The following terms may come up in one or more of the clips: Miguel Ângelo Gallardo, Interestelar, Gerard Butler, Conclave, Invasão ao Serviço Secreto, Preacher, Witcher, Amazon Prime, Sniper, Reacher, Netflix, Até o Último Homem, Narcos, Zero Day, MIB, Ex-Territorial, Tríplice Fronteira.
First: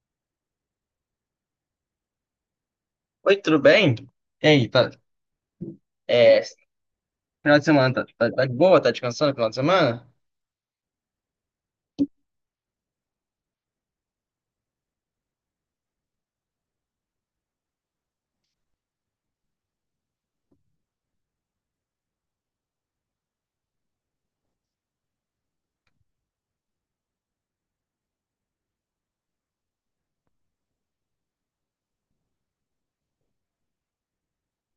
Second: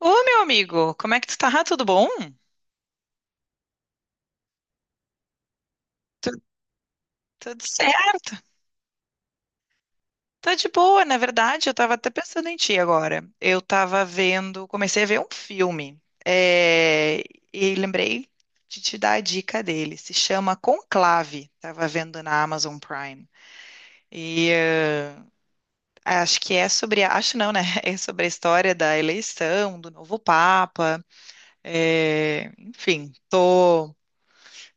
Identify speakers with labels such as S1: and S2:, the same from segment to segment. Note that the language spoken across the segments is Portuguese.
S1: Ô, meu amigo, como é que tu tá? Tudo bom?
S2: Oi, tudo bem? E aí, tá,
S1: Tu-
S2: é, final
S1: tudo
S2: de semana, tá, tá,
S1: certo?
S2: tá de boa? Tá descansando no final de semana?
S1: Tá de boa, na verdade, eu tava até pensando em ti agora. Eu tava vendo, comecei a ver um filme, e lembrei de te dar a dica dele. Se chama Conclave, tava vendo na Amazon Prime. E eh, acho que é sobre, acho não, né? É sobre a história da eleição do novo Papa. Enfim,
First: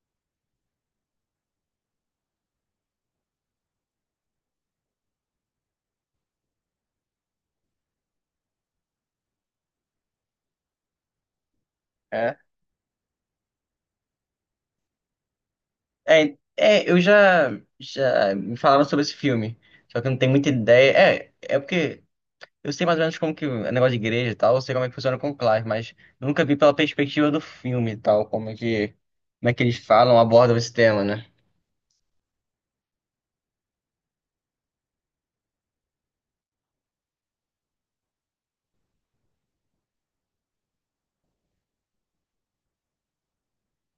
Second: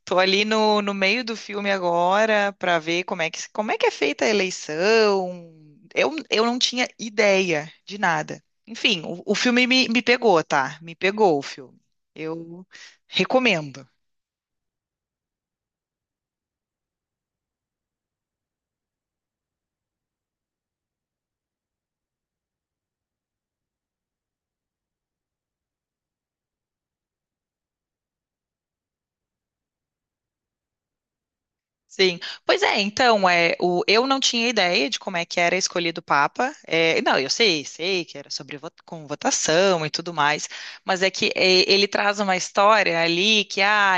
S1: Tô ali no, no meio do filme agora para ver como é que é feita a eleição. Eu não tinha ideia de nada. Enfim, o filme me pegou, tá? Me pegou o filme.
S2: É.
S1: Eu recomendo.
S2: É, é, eu já, já me falaram sobre esse filme, só que eu não tenho muita ideia. É porque eu sei mais ou menos como que é negócio de igreja e tal, eu sei como é que funciona com o Clive, mas nunca vi pela perspectiva do filme e tal, como é que eles falam, abordam esse tema, né?
S1: Sim. Pois é, então, eu não tinha ideia de como é que era escolhido o Papa. É, não, eu sei, sei que era sobre com votação e tudo mais, mas ele traz uma história ali que, ah,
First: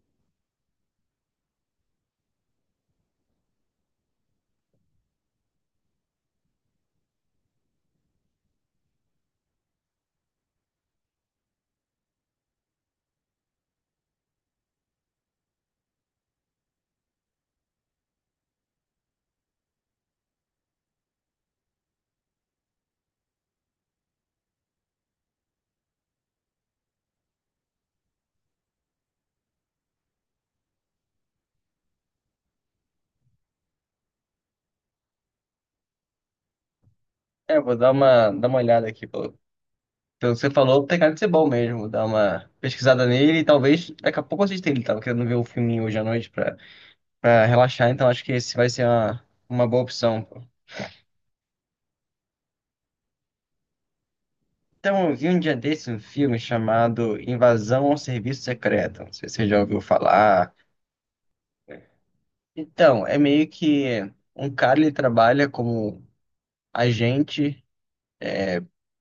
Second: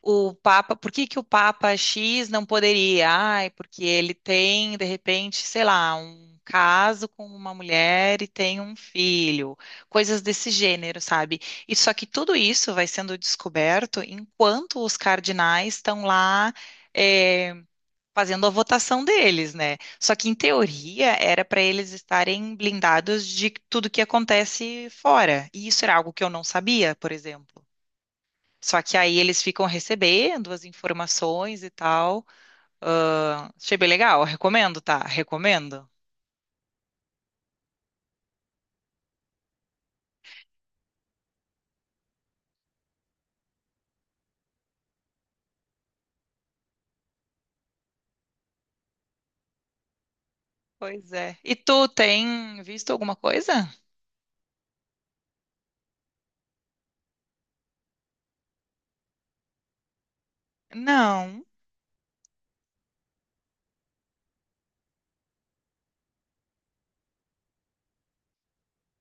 S1: o Papa, por que que o Papa X não poderia? Ai, porque ele tem, de repente, sei lá, um caso com uma mulher e tem um filho, coisas desse gênero, sabe? E só que tudo isso vai sendo descoberto enquanto os cardinais estão lá eh, fazendo a votação deles, né? Só que em teoria era para eles estarem blindados de tudo que acontece fora. E isso era algo que eu não sabia, por exemplo. Só que aí eles ficam recebendo as informações e tal. Ah, achei bem legal, recomendo, tá? Recomendo.
S2: É, eu vou dar uma olhada aqui, pô. Pelo que você falou, tem cara de ser bom mesmo. Vou dar uma pesquisada nele e talvez daqui a pouco eu assista ele. Tava querendo ver um filminho hoje à noite pra, pra relaxar, então acho que esse vai ser uma boa opção, pô.
S1: Pois é. E tu tem visto alguma coisa?
S2: Então, eu vi um dia desse um filme chamado Invasão ao Serviço Secreto. Não sei se você já ouviu falar.
S1: Não.
S2: Então, é meio que um cara, ele trabalha como agente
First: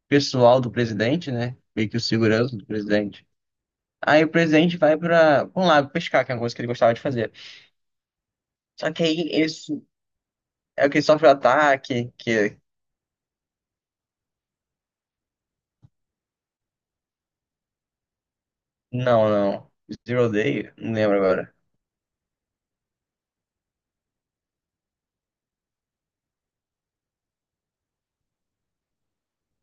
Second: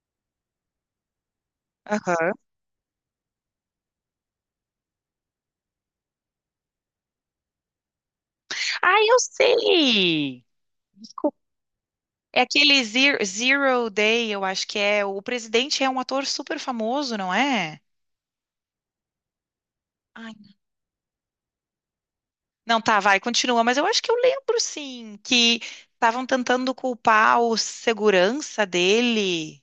S2: pessoal do presidente, né? Meio que o
S1: Aham.
S2: segurança do presidente. Aí o presidente vai para um lago pescar, que é uma coisa que ele gostava de fazer.
S1: Ah,
S2: Só que
S1: eu
S2: aí
S1: sei!
S2: é que ele sofre um
S1: Desculpa.
S2: ataque,
S1: É
S2: que...
S1: aquele Zero, Zero Day, eu acho que é. O presidente é um ator super famoso, não é?
S2: Não, não. Zero
S1: Ai,
S2: Day? Não lembro agora.
S1: não, tá, vai, continua. Mas eu acho que eu lembro, sim, que estavam tentando culpar o segurança dele.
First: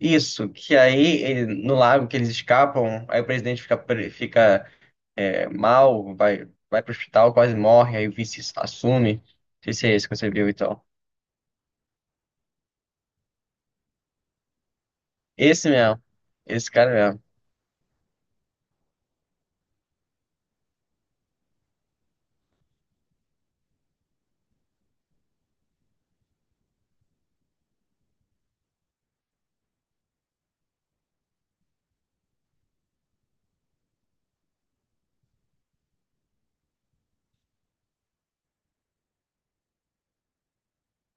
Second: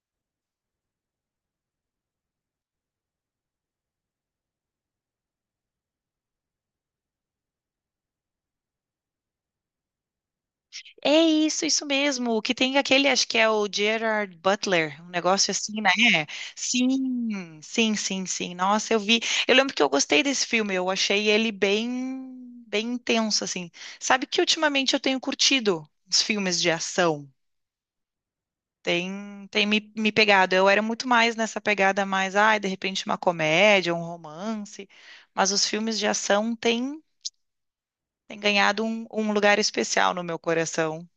S2: Isso, que no lago que eles escapam, aí o presidente fica, mal, vai, vai pro hospital, quase morre, aí o vice assume. Não sei se é esse que você viu e tal.
S1: É isso, isso mesmo. O que tem aquele, acho que é o Gerard Butler, um negócio
S2: Esse
S1: assim, né?
S2: mesmo, esse cara mesmo.
S1: Sim, sim, sim, sim. Nossa, eu vi. Eu lembro que eu gostei desse filme, eu achei ele bem, bem intenso, assim. Sabe que ultimamente eu tenho curtido os filmes de ação. Tem, me pegado. Eu era muito mais nessa pegada mais, ai, de repente uma comédia, um romance. Mas os filmes de ação têm, têm ganhado um, um lugar especial no meu coração.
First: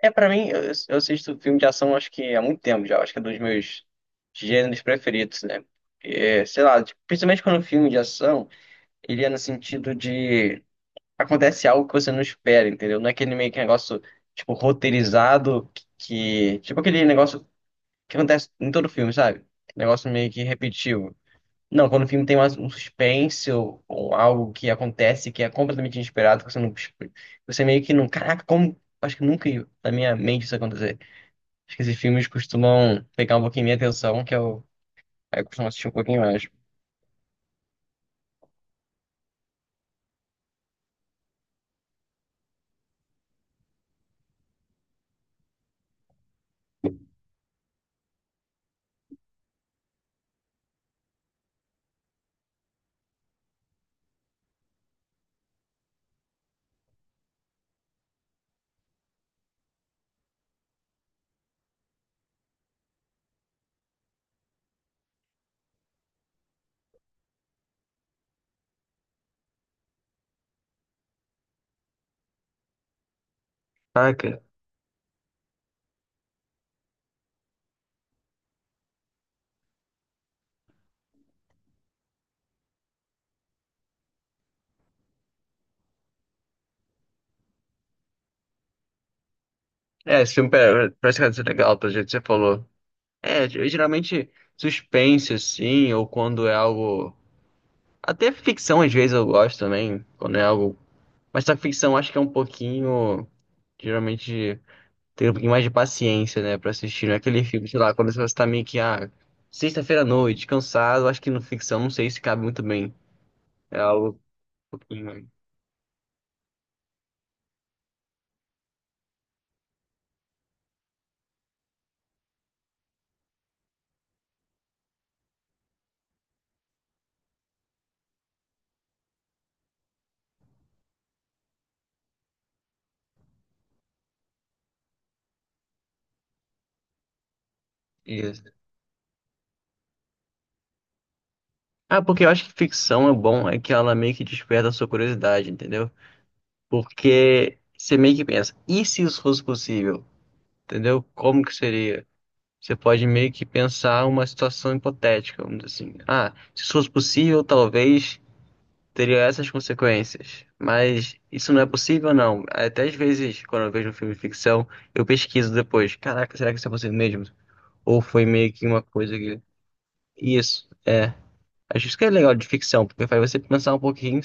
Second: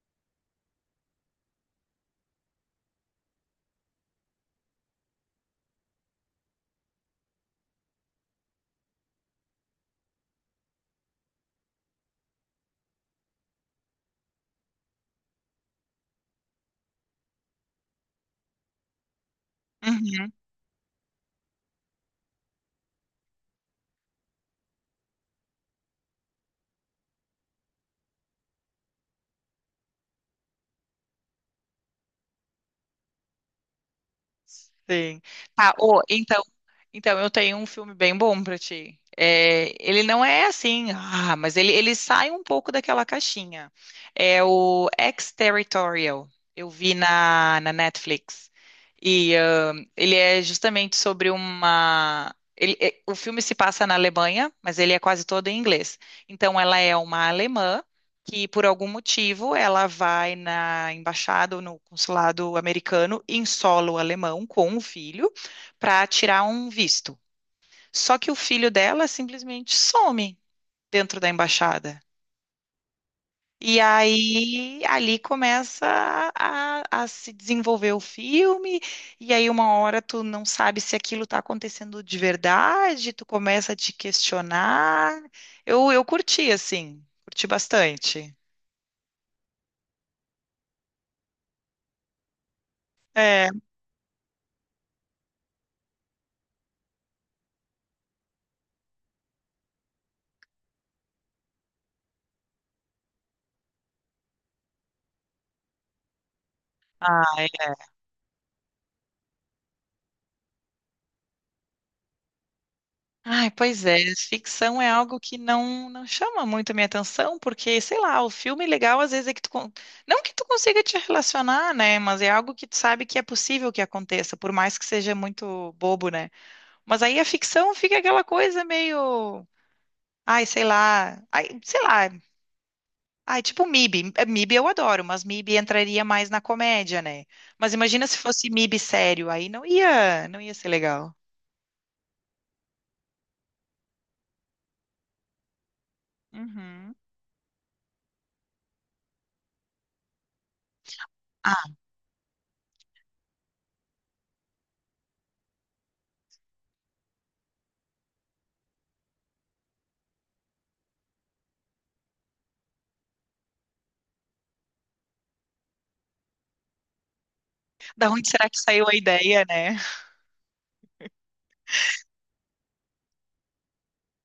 S2: Pra mim, eu assisto filme de ação acho que há muito tempo já, acho que é um dos meus gêneros preferidos, né? É, sei lá, tipo, principalmente quando o filme de ação, ele é no sentido de, acontece algo que você não espera, entendeu? Não é aquele meio que negócio, tipo, roteirizado que, tipo aquele negócio que acontece em todo filme, sabe? Negócio meio
S1: Uhum.
S2: que repetitivo. Não, quando o filme tem mais um suspense ou algo que acontece que é completamente inesperado, que você meio que não, caraca, como, acho que nunca ia na minha mente isso acontecer. Acho que esses filmes costumam pegar um pouquinho minha atenção,
S1: Sim.
S2: aí eu costumo
S1: Tá,
S2: assistir um
S1: ô,
S2: pouquinho
S1: então,
S2: mais.
S1: então eu tenho um filme bem bom pra ti. É, ele não é assim, ah, mas ele sai um pouco daquela caixinha. É o Ex-Territorial. Eu vi na, na Netflix. E ah, ele é justamente sobre uma. Ele, o filme se passa na Alemanha, mas ele é quase todo em inglês. Então ela é uma alemã que por algum motivo ela vai na embaixada ou no consulado americano em solo alemão com o filho para tirar um visto. Só que o filho dela simplesmente some dentro da embaixada. E
S2: Caraca.
S1: aí ali começa a se desenvolver o filme, e aí uma hora tu não sabe se aquilo está acontecendo de verdade, tu começa a te questionar. Eu curti, assim, curti bastante.
S2: É, esse parece que vai ser legal, pelo jeito que você falou. É,
S1: É,
S2: eu geralmente suspense, assim, ou quando é algo. Até ficção, às vezes, eu gosto também, quando é algo. Mas a ficção acho que é um pouquinho. Geralmente tem um pouquinho mais de paciência, né, pra assistir. Não é aquele filme, sei lá, quando você tá meio que, ah, sexta-feira à noite, cansado. Acho que no ficção, não sei se cabe muito bem.
S1: ai,
S2: É
S1: pois é,
S2: algo um
S1: ficção é algo
S2: pouquinho.
S1: que não não chama muito a minha atenção, porque, sei lá, o filme legal às vezes é que tu, não que tu consiga te relacionar, né, mas é algo que tu sabe que é possível que aconteça, por mais que seja muito bobo, né? Mas aí a ficção fica aquela coisa meio, ai, sei lá, ai, sei lá, ai, tipo MIB, MIB eu adoro, mas MIB entraria mais na comédia, né? Mas imagina se fosse
S2: Isso.
S1: MIB sério, aí não ia, não ia ser legal.
S2: Ah, porque eu acho que ficção é bom, é que ela meio que desperta a sua curiosidade, entendeu?
S1: Uhum.
S2: Porque você meio que pensa, e se isso fosse possível? Entendeu? Como que
S1: Ah,
S2: seria? Você pode meio que pensar uma situação hipotética, vamos dizer assim. Ah, se isso fosse possível, talvez teria essas consequências. Mas isso não é possível, não. Até às vezes, quando eu vejo um filme de ficção, eu pesquiso depois. Caraca, será que isso é possível mesmo? Ou
S1: da
S2: foi
S1: onde será
S2: meio
S1: que
S2: que uma
S1: saiu a
S2: coisa que.
S1: ideia, né?
S2: Isso, é. Acho isso que é legal de ficção, porque faz você pensar um pouquinho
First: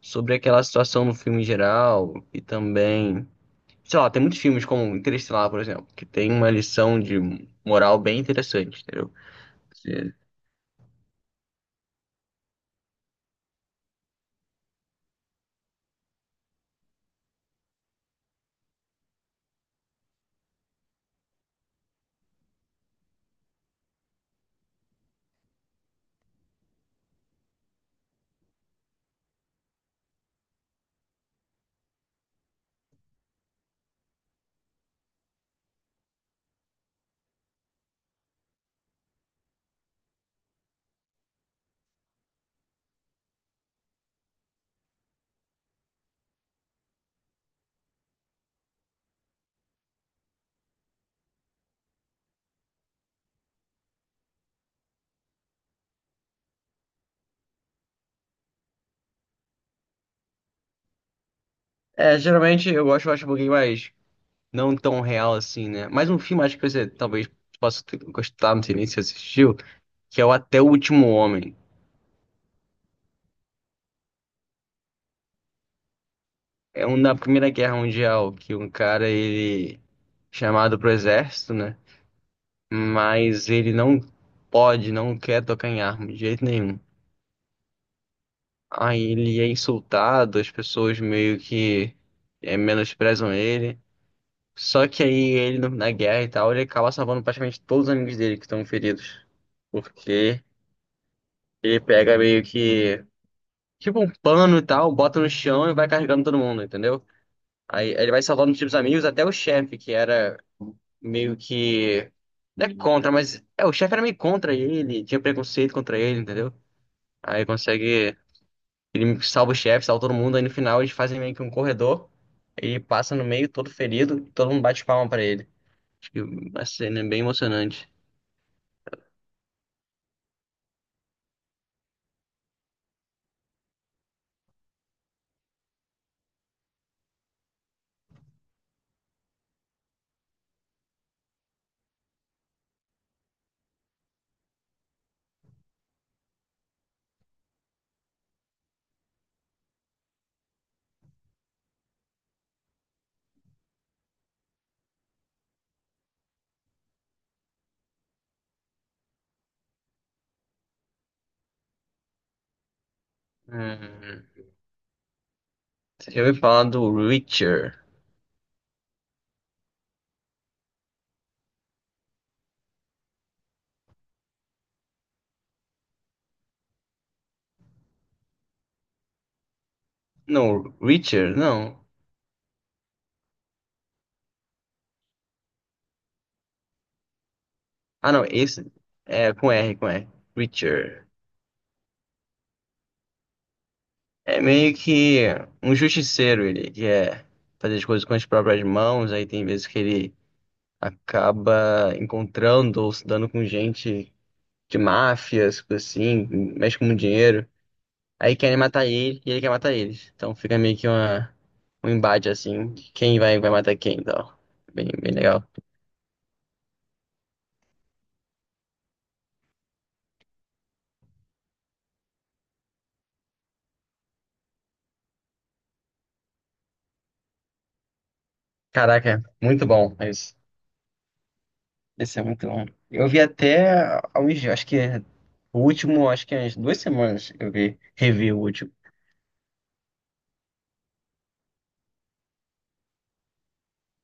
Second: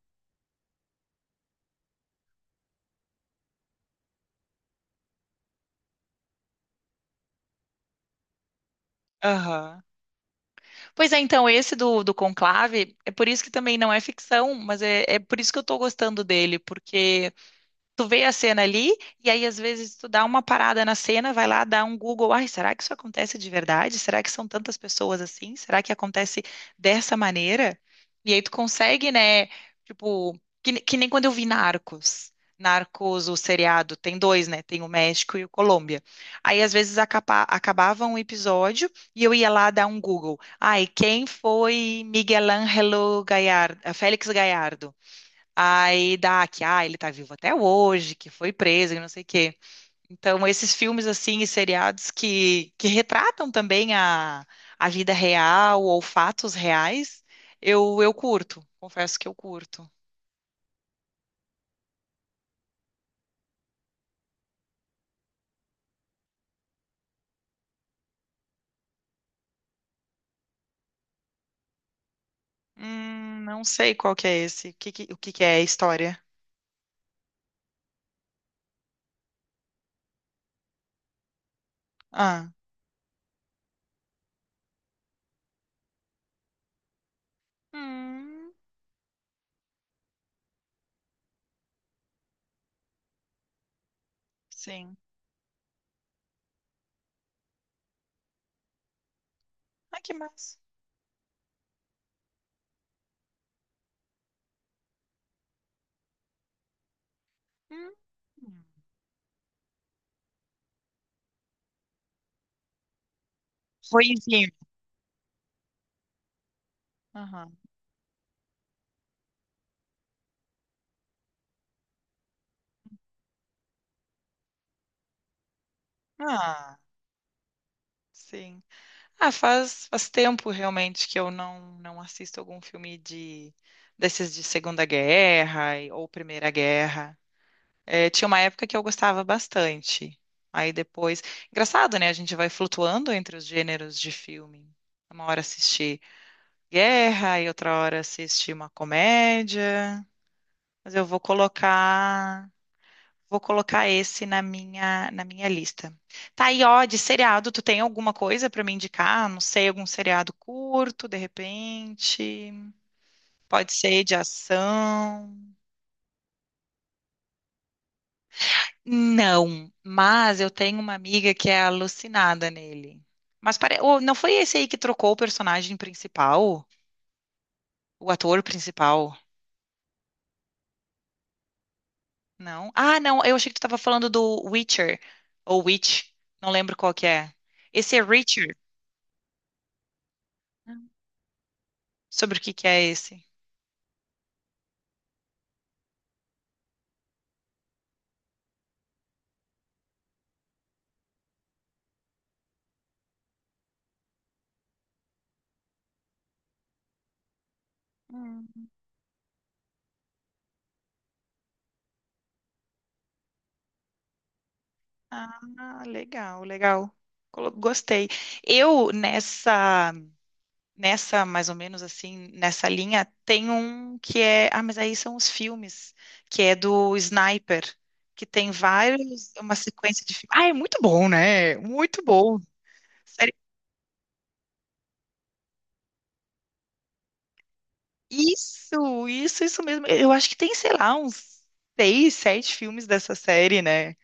S2: sobre aquela situação no filme em geral e também. Sei lá, tem muitos filmes como Interestelar, por exemplo, que tem uma lição de moral bem interessante, entendeu?
S1: Aham.
S2: Você.
S1: Pois é, então, esse do, do Conclave, é por isso que também não é ficção, mas é, é por isso que eu tô gostando dele, porque tu vê a cena ali, e aí às vezes tu dá uma parada na cena, vai lá, dá um Google, ai, será que isso acontece de verdade? Será que são tantas pessoas assim? Será que acontece dessa maneira? E aí tu consegue, né, tipo, que, que nem quando eu vi Narcos. Narcos, o seriado, tem dois, né? Tem o México e o Colômbia. Aí às vezes acaba, acabava um episódio e eu ia lá dar um Google. Ai, quem foi Miguel Ângelo Gallardo, Félix Gallardo? Aí dá que, ah, ele tá vivo até hoje, que foi preso e não sei o quê. Então, esses filmes, assim, e seriados que retratam também a vida real ou fatos reais, eu curto, confesso que eu curto.
S2: Geralmente eu gosto, eu acho um pouquinho mais não tão real assim, né? Mas um filme acho que você talvez possa ter- gostar, não sei nem se assistiu, que é o Até o Último Homem.
S1: Não sei qual que é esse, o que que é a história?
S2: É um da Primeira Guerra Mundial, que um cara, ele é chamado pro exército, né?
S1: Ah,
S2: Mas ele não pode, não quer tocar em arma de jeito nenhum.
S1: hum,
S2: Aí ele é insultado, as pessoas meio que menosprezam ele. Só
S1: sim.
S2: que aí ele, no- na guerra e tal, ele acaba salvando praticamente todos os amigos dele que estão feridos.
S1: Ah, que
S2: Porque
S1: massa.
S2: ele pega meio que tipo um pano e tal, bota no chão e vai carregando todo mundo, entendeu? Aí
S1: Hum,
S2: ele vai salvando os
S1: hum.
S2: tipos amigos, até o chefe, que era meio que. Não é contra, mas. É, o chefe era meio
S1: Ruinzinho.
S2: contra ele, tinha preconceito contra ele, entendeu? Aí
S1: Aham.
S2: consegue. Ele salva o chefe, salva todo mundo, aí no final eles fazem meio que um corredor, ele passa no meio, todo ferido, todo mundo bate palma pra ele. Acho que a
S1: Ah,
S2: cena é bem emocionante.
S1: sim. Ah, faz, faz tempo realmente que eu não, não assisto algum filme de desses de Segunda Guerra ou Primeira Guerra. É, tinha uma época que eu gostava bastante. Aí depois, engraçado, né? A gente vai flutuando entre os gêneros de filme. Uma hora assiste guerra e outra hora assiste uma comédia. Mas eu vou colocar vou colocar esse na minha lista. Tá, e ó, de seriado, tu tem alguma coisa pra me indicar? Não sei, algum seriado curto, de repente? Pode ser de
S2: Hum,
S1: ação?
S2: você já ouviu falar do Reacher?
S1: Não, mas eu tenho uma amiga que é alucinada nele. Mas pare... ô, não foi esse aí que trocou o personagem principal? O ator principal?
S2: Não, Reacher, não.
S1: Não? Ah, não, eu achei que tu tava falando do Witcher, ou Witch, não lembro qual que é. Esse é
S2: Ah, não,
S1: Richard?
S2: esse é com R. Preacher.
S1: Sobre o que que é esse?
S2: É meio que um justiceiro, ele quer fazer as coisas com as próprias mãos, aí tem vezes que ele acaba encontrando ou se dando com gente de máfias, coisa assim, mexe com muito dinheiro. Aí querem matar ele e ele quer matar eles. Então fica meio que um embate assim, de quem vai matar quem, então. Bem, bem legal.
S1: Ah, legal, legal. Gostei. Eu, nessa, nessa, mais ou menos assim, nessa linha, tem um que é. Ah, mas aí são os filmes, que é do Sniper, que tem
S2: Caraca,
S1: vários, uma
S2: muito bom.
S1: sequência de filmes. Ah, é muito bom, né? Muito
S2: Esse é
S1: bom.
S2: muito longo. Eu vi
S1: Sério.
S2: até há uns dias, acho que é o último, acho que há umas 2 semanas eu vi, revi o último.
S1: Isso mesmo. Eu acho que tem, sei lá, uns seis, sete filmes dessa série, né?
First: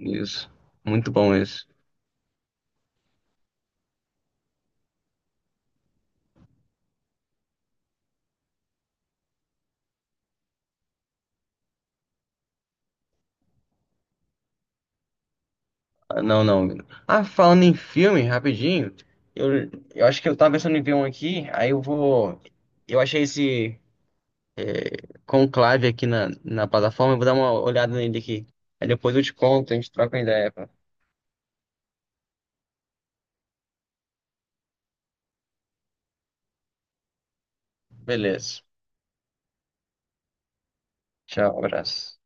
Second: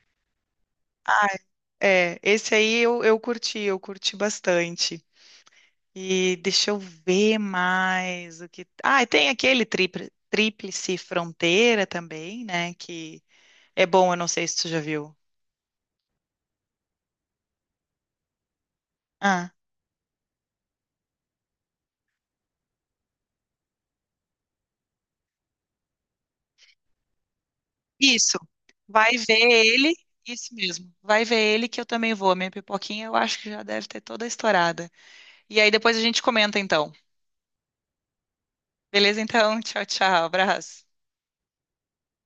S2: Isso. Muito
S1: Ah,
S2: bom isso.
S1: é. Esse aí eu curti bastante. E deixa eu ver mais o que. Ah, e tem aquele Tríplice Fronteira também, né? Que é bom, eu não sei se tu já viu.
S2: Ah, não, não, menino. Ah, falando em filme, rapidinho,
S1: Ah,
S2: eu, eu acho que eu tava pensando em ver um aqui, aí eu vou. Eu achei esse, é, Conclave, aqui na plataforma. Eu vou dar uma olhada nele
S1: isso.
S2: aqui. Aí
S1: Vai
S2: depois eu te
S1: ver
S2: conto, a gente
S1: ele,
S2: troca uma ideia,
S1: isso
S2: pá.
S1: mesmo. Vai ver ele que eu também vou. A minha pipoquinha eu acho que já deve ter toda estourada. E aí depois a gente comenta então.
S2: Beleza.
S1: Beleza, então? Tchau, tchau. Abraço.
S2: Tchau, abraço.